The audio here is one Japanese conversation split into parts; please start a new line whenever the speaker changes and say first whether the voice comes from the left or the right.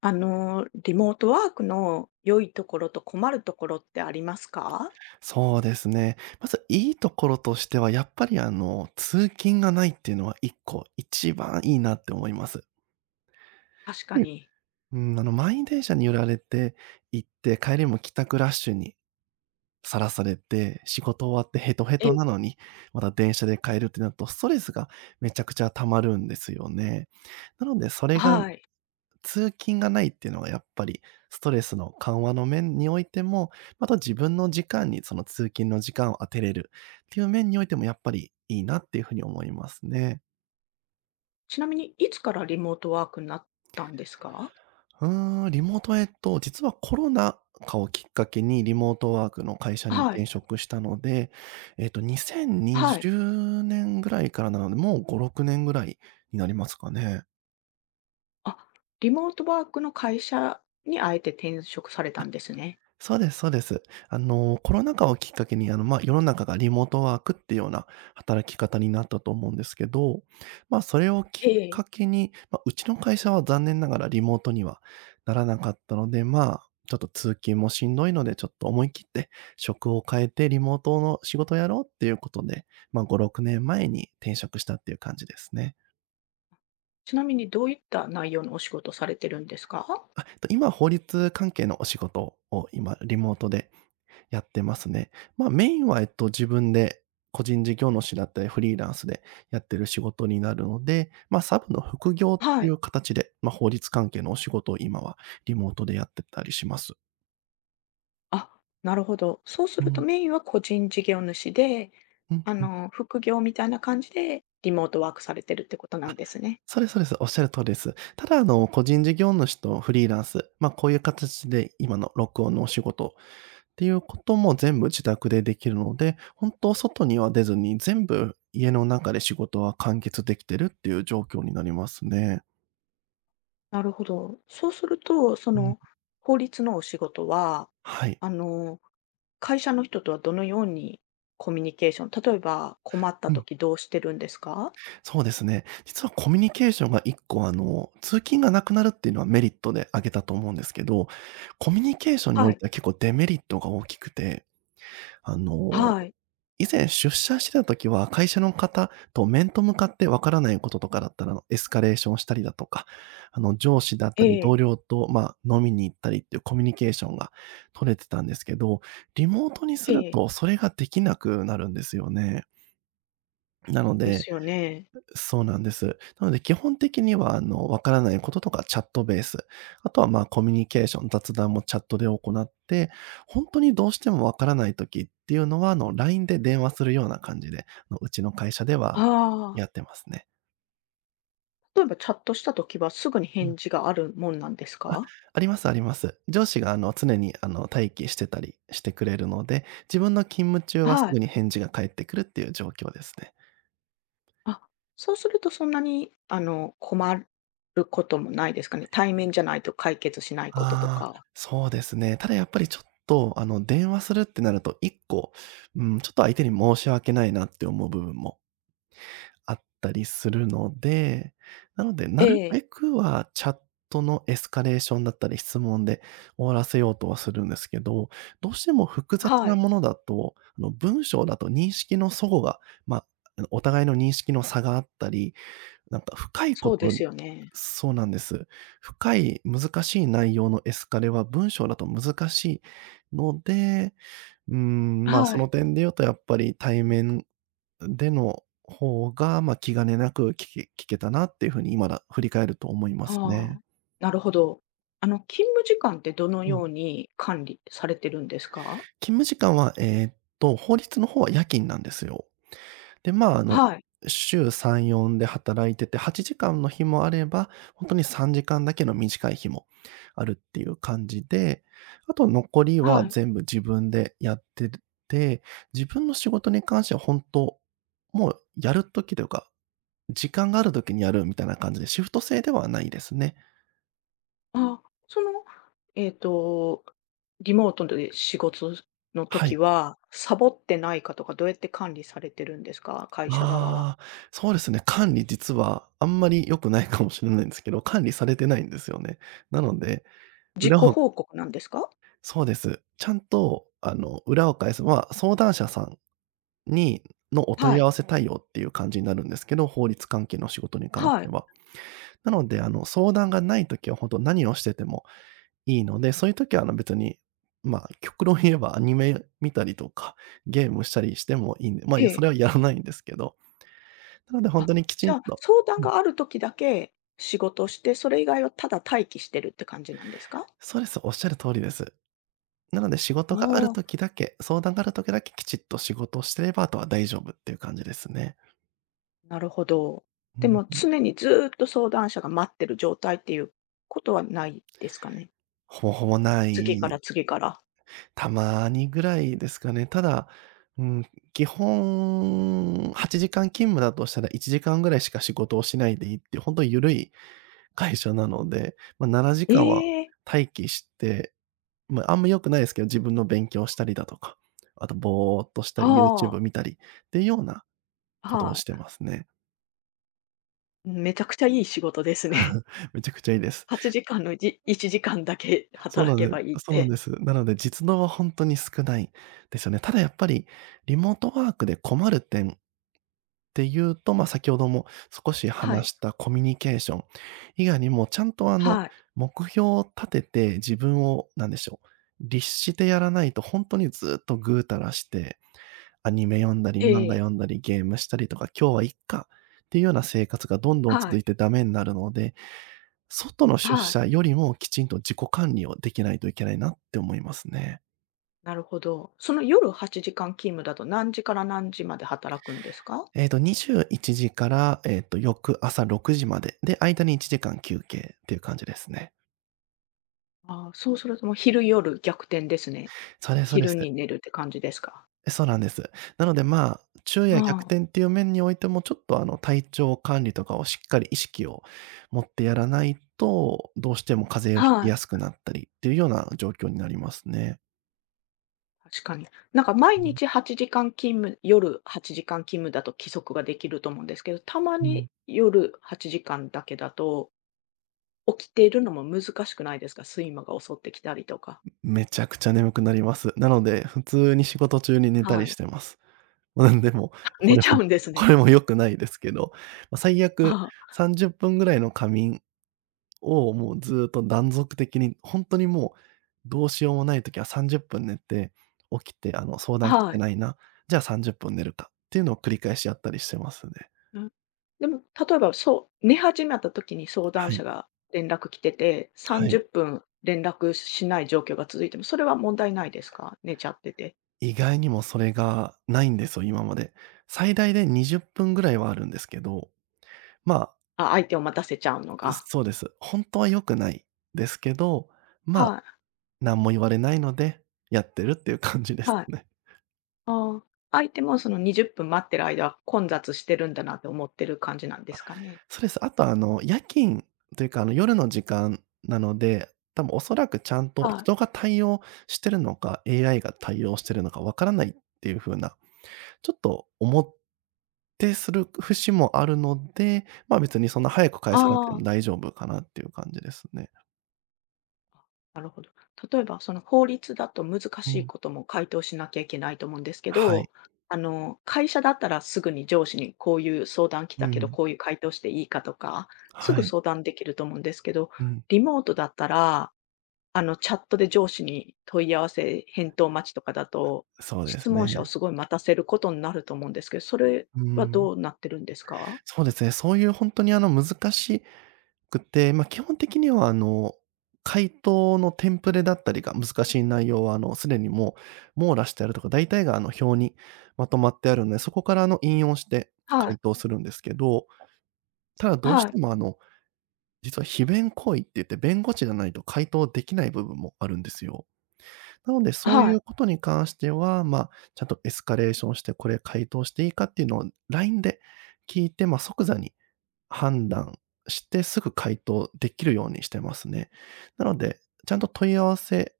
left: リモートワークの良いところと困るところってありますか？
right: そうですね。まずいいところとしては、やっぱり通勤がないっていうのは1個、一番いいなって思います。
left: 確か
right: はい。
left: に。
right: 満員電車に揺られて行って、帰りも帰宅ラッシュにさらされて、仕事終わってヘトヘト
left: え
right: なのに、また電車で帰るってなると、ストレスがめちゃくちゃ溜まるんですよね。なのでそれが
left: はい。
right: 通勤がないっていうのがやっぱりストレスの緩和の面においても、また自分の時間にその通勤の時間を当てれるっていう面においてもやっぱりいいなっていうふうに思いますね。
left: ちなみにいつからリモートワークになったんですか？
right: うーん、リモート、えっと、実はコロナ禍をきっかけにリモートワークの会社に
left: はい、
right: 転職したので、
left: はい。
right: 2020年ぐらいからなので、もう5、6年ぐらいになりますかね。
left: あ、リモートワークの会社にあえて転職されたんですね。
right: そうですそうです。コロナ禍をきっかけに、世の中がリモートワークっていうような働き方になったと思うんですけど、それをきっ
left: ええ。
right: かけに、うちの会社は残念ながらリモートにはならなかったので、ちょっと通勤もしんどいので、ちょっと思い切って職を変えてリモートの仕事をやろうっていうことで、5、6年前に転職したっていう感じですね。
left: ちなみにどういった内容のお仕事されてるんですか？
right: 今法律関係のお仕事を今リモートでやってますね。メインは、自分で個人事業主だったり、フリーランスでやってる仕事になるので、サブの副業っ
left: は
right: てい
left: い。
right: う形で、法律関係のお仕事を今はリモートでやってたりします。
left: あ、なるほど。そうす
right: う
left: ると
right: ん。
left: メインは個人事業主で、
right: うんうん。
left: 副業みたいな感じでリモートワークされてるってことなんですね。
right: そうですそうです。おっしゃる通りです。ただ、個人事業主とフリーランス、こういう形で今の録音のお仕事っていうことも全部自宅でできるので、本当外には出ずに、全部家の中で仕事は完結できてるっていう状況になりますね。
left: なるほど。そうすると、
right: うん、
left: 法律のお仕事は、
right: はい。
left: あの、会社の人とはどのようにコミュニケーション、例えば困った
right: うん、
left: 時どうしてるんですか？
right: そうですね。実はコミュニケーションが1個通勤がなくなるっていうのはメリットで挙げたと思うんですけど、コミュニケーションにお
left: は
right: い
left: い。
right: ては結構デメリットが大きくて、あの、
left: はい。
right: 以前出社してた時は会社の方と面と向かってわからないこととかだったらエスカレーションしたりだとか、上司だっ
left: え
right: たり同
left: え、
right: 僚と、飲みに行ったりっていうコミュニケーションが取れてたんですけど、リモートにす
left: え
right: る
left: え。
right: とそれができなくなるんですよね。なの
left: で
right: で、
left: すよね。
right: そうなんです。なので基本的には、わからないこととかチャットベース、あとは、コミュニケーション、雑談もチャットで行って、本当にどうしてもわからない時っていうのは、LINE で電話するような感じで、うちの会社で
left: あ
right: は
left: あ。
right: やってますね。
left: 例えばチャットした時はすぐに
right: う
left: 返
right: ん。
left: 事があるもんなんです
right: あ、
left: か？
right: ありますあります。上司が、常に、待機してたりしてくれるので、自分の勤務中はす
left: はい。
right: ぐに返事が返ってくるっていう状況ですね。
left: あ、そうするとそんなに、困ることもないですかね。対面じゃないと解決しないことと
right: ああ、
left: か。
right: そうですね。ただやっぱりちょっと、電話するってなると、1個、うん、ちょっと相手に申し訳ないなって思う部分もあったりするので、なので、
left: え
right: なる
left: え。
right: べくはチャットのエスカレーションだったり、質問で終わらせようとはするんですけど、どうしても複雑
left: は
right: な
left: い。
right: ものだと、文章だと認識の齟齬が、ま、お互いの認識の差があったり、なんか深いこ
left: そうで
right: と。
left: すよね。
right: そうなんです。深い難しい内容のエスカレは文章だと難しいので、
left: は
right: そ
left: い。
right: の点で言うとやっぱり対面での方が、気兼ねなく聞けたなっていうふうに今だ振り返ると思います
left: あ
right: ね。
left: あ、なるほど。勤務時間ってどの
right: うん。
left: ように管理されてるんですか？
right: 勤務時間は、法律の方は夜勤なんですよ。で、
left: はい、
right: 週3、4で働いてて、8時間の日もあれば、本当に3時間だけの短い日もあるっていう感じで、あと残りは
left: はい。
right: 全部自分でやってて、自分の仕事に関しては本当もうやる時というか、時間がある時にやるみたいな感じで、シフト制ではないですね。
left: あその、えっと、リモートで仕事の
right: は
left: 時
right: い。
left: は、サボってないかとか、どうやって管理されてるんですか？会社側は。
right: ああ、そうですね、管理実はあんまり良くないかもしれないんですけど、管理されてないんですよね。なので、
left: 自己
right: 裏を
left: 報告なんですか？
right: そうです。ちゃんと、裏を返す相談者さんにのお問
left: は
right: い合
left: い、
right: わせ対応っていう感じになるんですけど、法律関係の仕事に関し
left: は
right: て
left: い、
right: は。なので、相談がない時は本当何をしててもいいので、そういう時は、別に、極論言えばアニメ見たりとか、ゲームしたりしてもいいんで、
left: え
right: それ
left: え。
right: はやらないんですけど、なので本
left: あ、
right: 当にきち
left: じゃ
right: ん
left: あ、
right: と。
left: 相談
right: うん、
left: がある時だけ仕事をして、それ以外はただ待機してるって感じなんですか？
right: そうです、おっしゃる通りです。なので仕
left: あ
right: 事がある
left: あ。
right: 時だけ、相談がある時だけきちっと仕事をしてれば、あとは大丈夫っていう感じですね。
left: なるほど。
right: う
left: で
right: ん、
left: も常にずーっと相談者が待ってる状態っていうことはないですかね。
right: ほぼほぼな
left: 次から
right: い、
left: 次から。
right: たまにぐらいですかね。ただ、うん、基本8時間勤務だとしたら1時間ぐらいしか仕事をしないでいいっていう、本当にゆるい会社なので、7
left: え
right: 時間は
left: え、
right: 待機して、あんま良くないですけど、自分の勉強したりだとか、あとぼーっとしたり、YouTube
left: は
right: 見たりっていうような
left: あ、
right: ことを
left: はい。
right: してますね。
left: めちゃくちゃいい仕事ですね。
right: めちゃくちゃいいで す。
left: 8時間のうち1時間だけ
right: そう
left: 働
right: なん
left: け
right: で
left: ばいいっ
right: そうなん
left: て。
right: です。なので、実動は本当に少ないですよね。ただやっぱり、リモートワークで困る点っていうと、先ほども少し
left: は
right: 話
left: い、
right: したコミュニケーション以外にも、ちゃんと
left: はい、
right: 目標を立てて自分をなんでしょう、律してやらないと本当にずっとぐうたらして、アニメ読んだり、
left: え
right: 漫画
left: え、
right: 読んだり、ゲームしたりとか、今日はいっかっていうような生活がどんどん
left: は
right: 続
left: い、
right: いてダメになるので、外の出
left: はい。
right: 社よりもきちんと自己管理をできないといけないなって思いますね。
left: なるほど。その夜8時間勤務だと何時から何時まで働くんですか？
right: 21時から、翌朝6時まで、で、間に1時間休憩っていう感じですね。
left: ああ、そうするともう昼夜逆転ですね。
right: そうですそうで
left: 昼
right: す。
left: に寝るって感じですか？
right: え、そうなんです。なので、昼夜逆
left: あ
right: 転っていう面においても、ちょっと、体調管理とかをしっかり意識を持ってやらないと、どうしても風邪を
left: あ、
right: ひき
left: はい。
right: やすくなったりっていうような状況になりますね。
left: 確かに。なんか毎日
right: う
left: 8時間勤務、夜8時間勤務だと規則ができると思うんですけど、たま
right: ん、う
left: に
right: ん。
left: 夜8時間だけだと、起きているのも難しくないですか？睡魔が襲ってきたりとか。
right: めちゃくちゃ眠くなります。なので、普通に仕事中に寝たり
left: は
right: し
left: い。
right: てます。うん、でも、
left: あ、
right: こ
left: 寝
right: れ
left: ちゃ
right: も
left: うんです
right: こ
left: ね。
right: れも良くないですけど、最悪
left: あ
right: 30分ぐらいの仮眠をもうずっと断続的に、ほんとにもうどうしようもない時は30分寝て、起きて、相談
left: あ、
right: 来
left: は
right: て
left: い。
right: ないな、じゃあ30分寝るかっていうのを繰り返しやったりしてますね。
left: うん。でも、例えば、そう寝始めた時に相談
right: は
left: 者
right: い。
left: が連絡来てて、
right: は
left: 30
right: い。
left: 分連絡しない状況が続いても、それは問題ないですか？寝ちゃってて。
right: 意外にもそれがないんですよ、今まで。最大で20分ぐらいはあるんですけど、まあ、
left: あ、相手を待たせちゃうのが。
right: そうです。ほんとは良くないですけど、まあ、
left: はい、
right: 何も言われないので、やってるっていう感じです
left: はい。
right: ね。
left: ああ、相手もその20分待ってる間、混雑してるんだなって思ってる感じなんで
right: あ、
left: すかね？
right: そうです。あとあの、夜勤というか、あの、夜の時間なので、多分おそらくちゃんと
left: はい。
right: 人が対応してるのか、AI が対応してるのかわからないっていう風な、ちょっと思ってする節もあるので、まあ、別にそんな早く返さなくて
left: あ
right: も
left: あ。
right: 大丈夫かなっていう感じですね。
left: あ、なるほど。例えばその法律だと難
right: う
left: しい
right: ん。
left: ことも回答しなきゃいけないと思うんですけ
right: はい。
left: ど、会社だったらすぐに上司にこういう相談来
right: う
left: たけど、
right: ん。
left: こういう回答していいかとか、す
right: は
left: ぐ
right: い。
left: 相談できると思うんですけど、
right: うん。
left: リモートだったらチャットで上司に問い合わせ、返答待ちとかだと、
right: そうで
left: 質
right: す
left: 問者を
right: ね。
left: すごい待たせることになると思うんですけど、それ
right: う
left: は
right: ん。
left: どうなってるんですか？
right: そうですね。そういう本当にあの、難しいくて、まあ、基本的にはあの、回答のテンプレだったりが難しい内容はあの、すでにもう網羅してあるとか、大体があの、表にまとまってあるので、そこからあの、引用して
left: はい、
right: 回答するんですけど、ただどうし
left: はい、
right: てもあの、実は非弁行為って言って、弁護士じゃないと回答できない部分もあるんですよ。なので、そう
left: は
right: い
left: い、
right: うことに関しては、まあ、ちゃんとエスカレーションして、これ回答していいかっていうのを LINE で聞いて、まあ、即座に判断して、すぐ回答できるようにしてますね。なので、ちゃんと問い合わせ、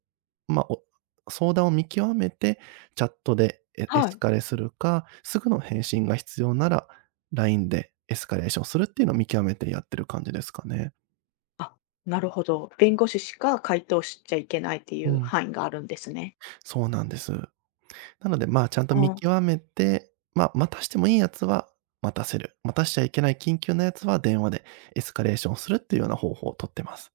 right: まあ、お相談を見極めて、チャットでエエ
left: は
right: ス
left: い。
right: カレするか、すぐの返信が必要なら、LINE でエスカレーションするっていうのを見極めてやってる感じですかね。
left: なるほど。弁護士しか回答しちゃいけないってい
right: う
left: う
right: ん、
left: 範囲があるんですね。
right: そうなんです。なので、まあ、ちゃんと見
left: あ
right: 極めて、まあ、待たしてもいいやつは待たせる、待たしちゃいけない緊急なやつは電話でエスカレーションするっていうような方法をとってます。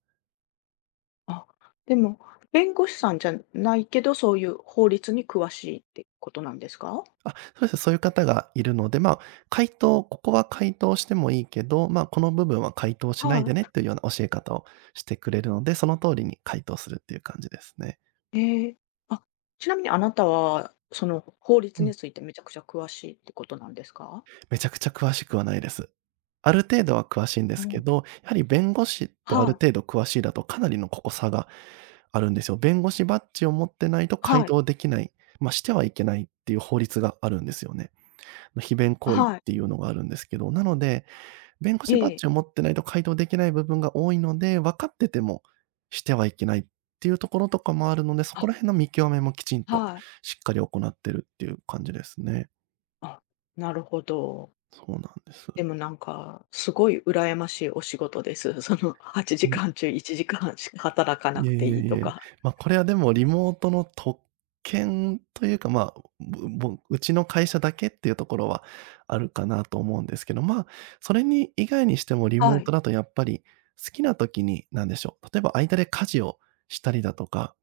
left: あ、でも、弁護士さんじゃないけど、そういう法律に詳しいってことなんですか？
right: あ、そうです。そういう方がいるので、まあ、回答ここは回答してもいいけど、まあ、この部分は回答しないで
left: は
right: ねっていうような教え方をしてくれるので、その通りに回答するっていう感じですね。
left: い。ええ。あ、ちなみにあなたは、その法律
right: う
left: に
right: ん。
left: ついてめちゃくちゃ詳しいってことなんですか？
right: めちゃくちゃ詳しくはないです。ある程度は詳しいんで
left: う
right: すけ
left: ん。
right: ど、やはり弁護士とあ
left: は
right: る程
left: い、
right: 度詳しいだとかなりのここ差があるんですよ。弁護士バッジを持ってないと回
left: はい、
right: 答できない、まあ、してはいけないっていう法律があるんですよね。ま、非弁行為っ
left: はい、
right: ていうのがあるんですけど、なので弁護
left: え
right: 士バッ
left: え、
right: ジを持ってないと回答できない部分が多いので、分かっててもしてはいけないっていうところとかもあるので、そ
left: あ、
right: こら辺の見極めもきちんと
left: はい。
right: しっかり行ってるっていう感じですね。
left: あ、なるほど。
right: そうなんです。
left: でもなんか、すごい羨ましいお仕事です。その8
right: ね、
left: 時間中1時間しか働かな
right: いえ、
left: くて
right: いいえ
left: いい
right: い
left: と
right: え。
left: か。
right: ま、これはでもリモートの特権というか、まあ、ぶぼうちの会社だけっていうところはあるかなと思うんですけど、まあ、それに以外にしても リ
left: は
right: モー
left: い、
right: トだとやっぱり好きな時に、なんでしょう、例えば間で家事をしたりだとか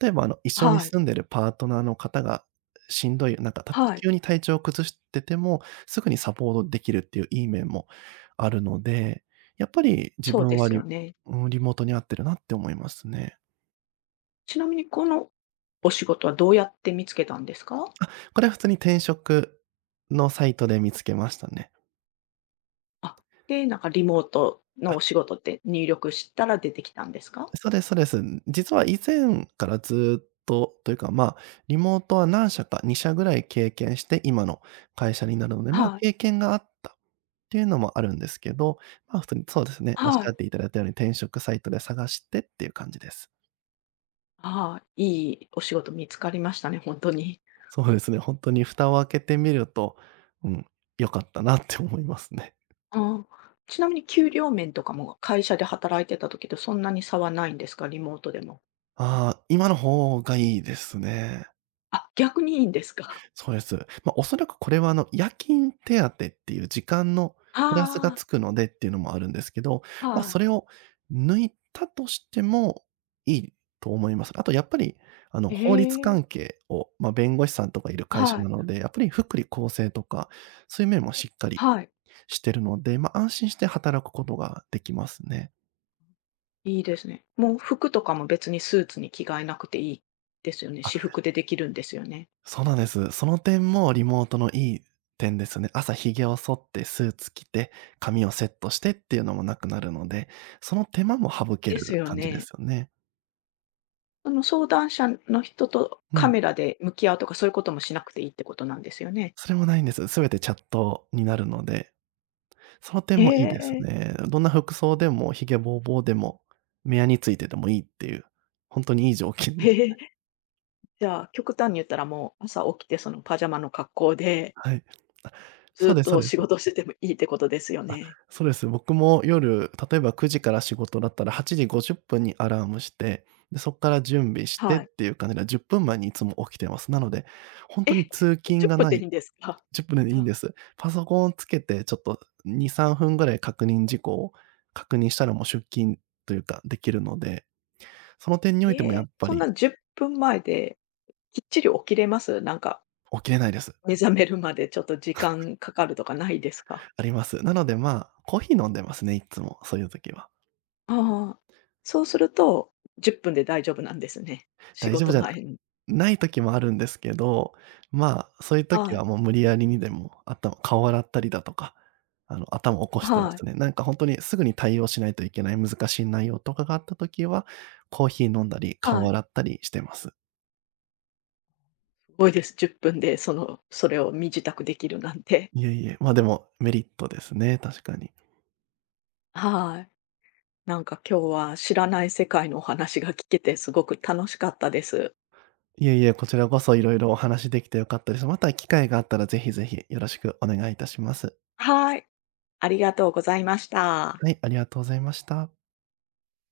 right: 例えば、あの、一緒に
left: はい、
right: 住んでるパートナーの方がしんどい、なんか、
left: はい、
right: 急に体調を崩してても、すぐにサポートできるっていういい面もあるので、やっぱり自
left: そう
right: 分
left: で
right: は
left: すよ
right: リ
left: ね。
right: うん、リモートに合ってるなって思いますね。
left: ちなみにこのお仕事はどうやって見つけたんですか？
right: これは普通に転職のサイトで見つけましたね。
left: あ、で、なんかリモートの
right: あ、
left: お仕事って入力したら出てきたんですか？
right: そうですそうです。実は以前からずっとというか、まあ、リモートは何社か、2社ぐらい経験して、今の会社になるので、まあ、
left: はい、
right: 経験があったっていうのもあるんですけど、まあ、普通にそうですね、おっし
left: は
right: ゃ
left: い、
right: っていただいたように転職サイトで探してっていう感じです。
left: はい、いいお仕事見つかりましたね、本当に。
right: そうですね、本当に蓋を開けてみると、うん、良かったなって思いますね。
left: ああ、ちなみに給料面とかも会社で働いてた時とそんなに差はないんですか？リモートでも。
right: ああ、今の方がいいですね。
left: あ、逆にいいんですか？
right: そうです。まあ、おそらくこれはあの、夜勤手当っていう時間のプラスが
left: あ
right: つ
left: あ、
right: くのでっていうのもあるんですけど、まあ、
left: は
right: それ
left: い。
right: を抜いたとしてもいいと思います。あとやっぱり、あの、
left: え
right: 法律
left: え、
right: 関係を、まあ、弁護士さんとかいる会社
left: はい、
right: なので、やっぱり福利厚生とか、そういう面もしっかり
left: はい。
right: してるので、まあ、安心して働くことができますね。
left: いいですね。もう服とかも別にスーツに着替えなくていいですよね。私服でできるんですよね。
right: そうなんです。その点もリモートのいい点ですね。朝髭を剃ってスーツ着て、髪をセットしてっていうのもなくなるので、その手間も省け
left: です
right: る
left: よ
right: 感じで
left: ね。
right: すよね。
left: その相談者の人と
right: う
left: カ
right: ん。
left: メラで向き合うとか、そういうこともしなくていいってことなんですよね。
right: それもないんです。全てチャットになるので、その点
left: へ
right: もいいです
left: え、
right: ね。どんな服装でも髭ぼうぼうでも、目やについててもいいっていう、本当にいい条件で
left: へ
right: す。
left: え。じゃあ、極端に言ったらもう朝起きてそのパジャマの格好で
right: はい。あ、
left: ず
right: そう
left: っ
right: ですそ
left: と
right: うです。
left: 仕事しててもいいってことですよ
right: あ、
left: ね。
right: そうです。僕も夜、例えば9時から仕事だったら8時50分にアラームして、で、そっから準備してっ
left: はい。
right: ていう感じで、10分前にいつも起きてます。なので、ほん
left: え、
right: とに通勤
left: 10
right: が
left: 分
right: な
left: でい
right: い。
left: いんですか？
right: 10分 でいいん
left: あ。
right: です。パソコンをつけてちょっと2、3分ぐらい確認事項を確認したらもう出勤というかできるので、その点においても
left: え
right: や
left: え、
right: っぱ
left: そん
right: り。
left: な10分前できっちり起きれます？なんか、
right: 起きれないです。
left: 目覚めるまでちょっと時間かかるとかないですか？
right: あります。なので、まあ、コーヒー飲んでますね、いつも、そういう時は。
left: ああ、そうすると10分で大丈夫なんですね。仕
right: 大丈夫
left: 事
right: じゃ
left: 前に。
right: ない時もあるんですけど、まあ、そういう時
left: はい、
right: はもう無理やりにでも頭顔洗ったりだとか、あの、頭を起こしてま
left: はい、
right: すね。なんか本当にすぐに対応しないといけない難しい内容とかがあった時は、コーヒー飲んだり、
left: は
right: 顔
left: い。
right: 洗ったりしてます。
left: すごいです。10分でそれを身支度できるなんて。
right: いえいえ、ま、あでもメリットですね、確かに。
left: はい。なんか今日は知らない世界のお話が聞けてすごく楽しかったです。
right: いえいえ、こちらこそいろいろお話できて良かったです。また機会があったらぜひぜひよろしくお願いいたします。
left: はい。ありがとうございました。
right: はい、ありがとうございました。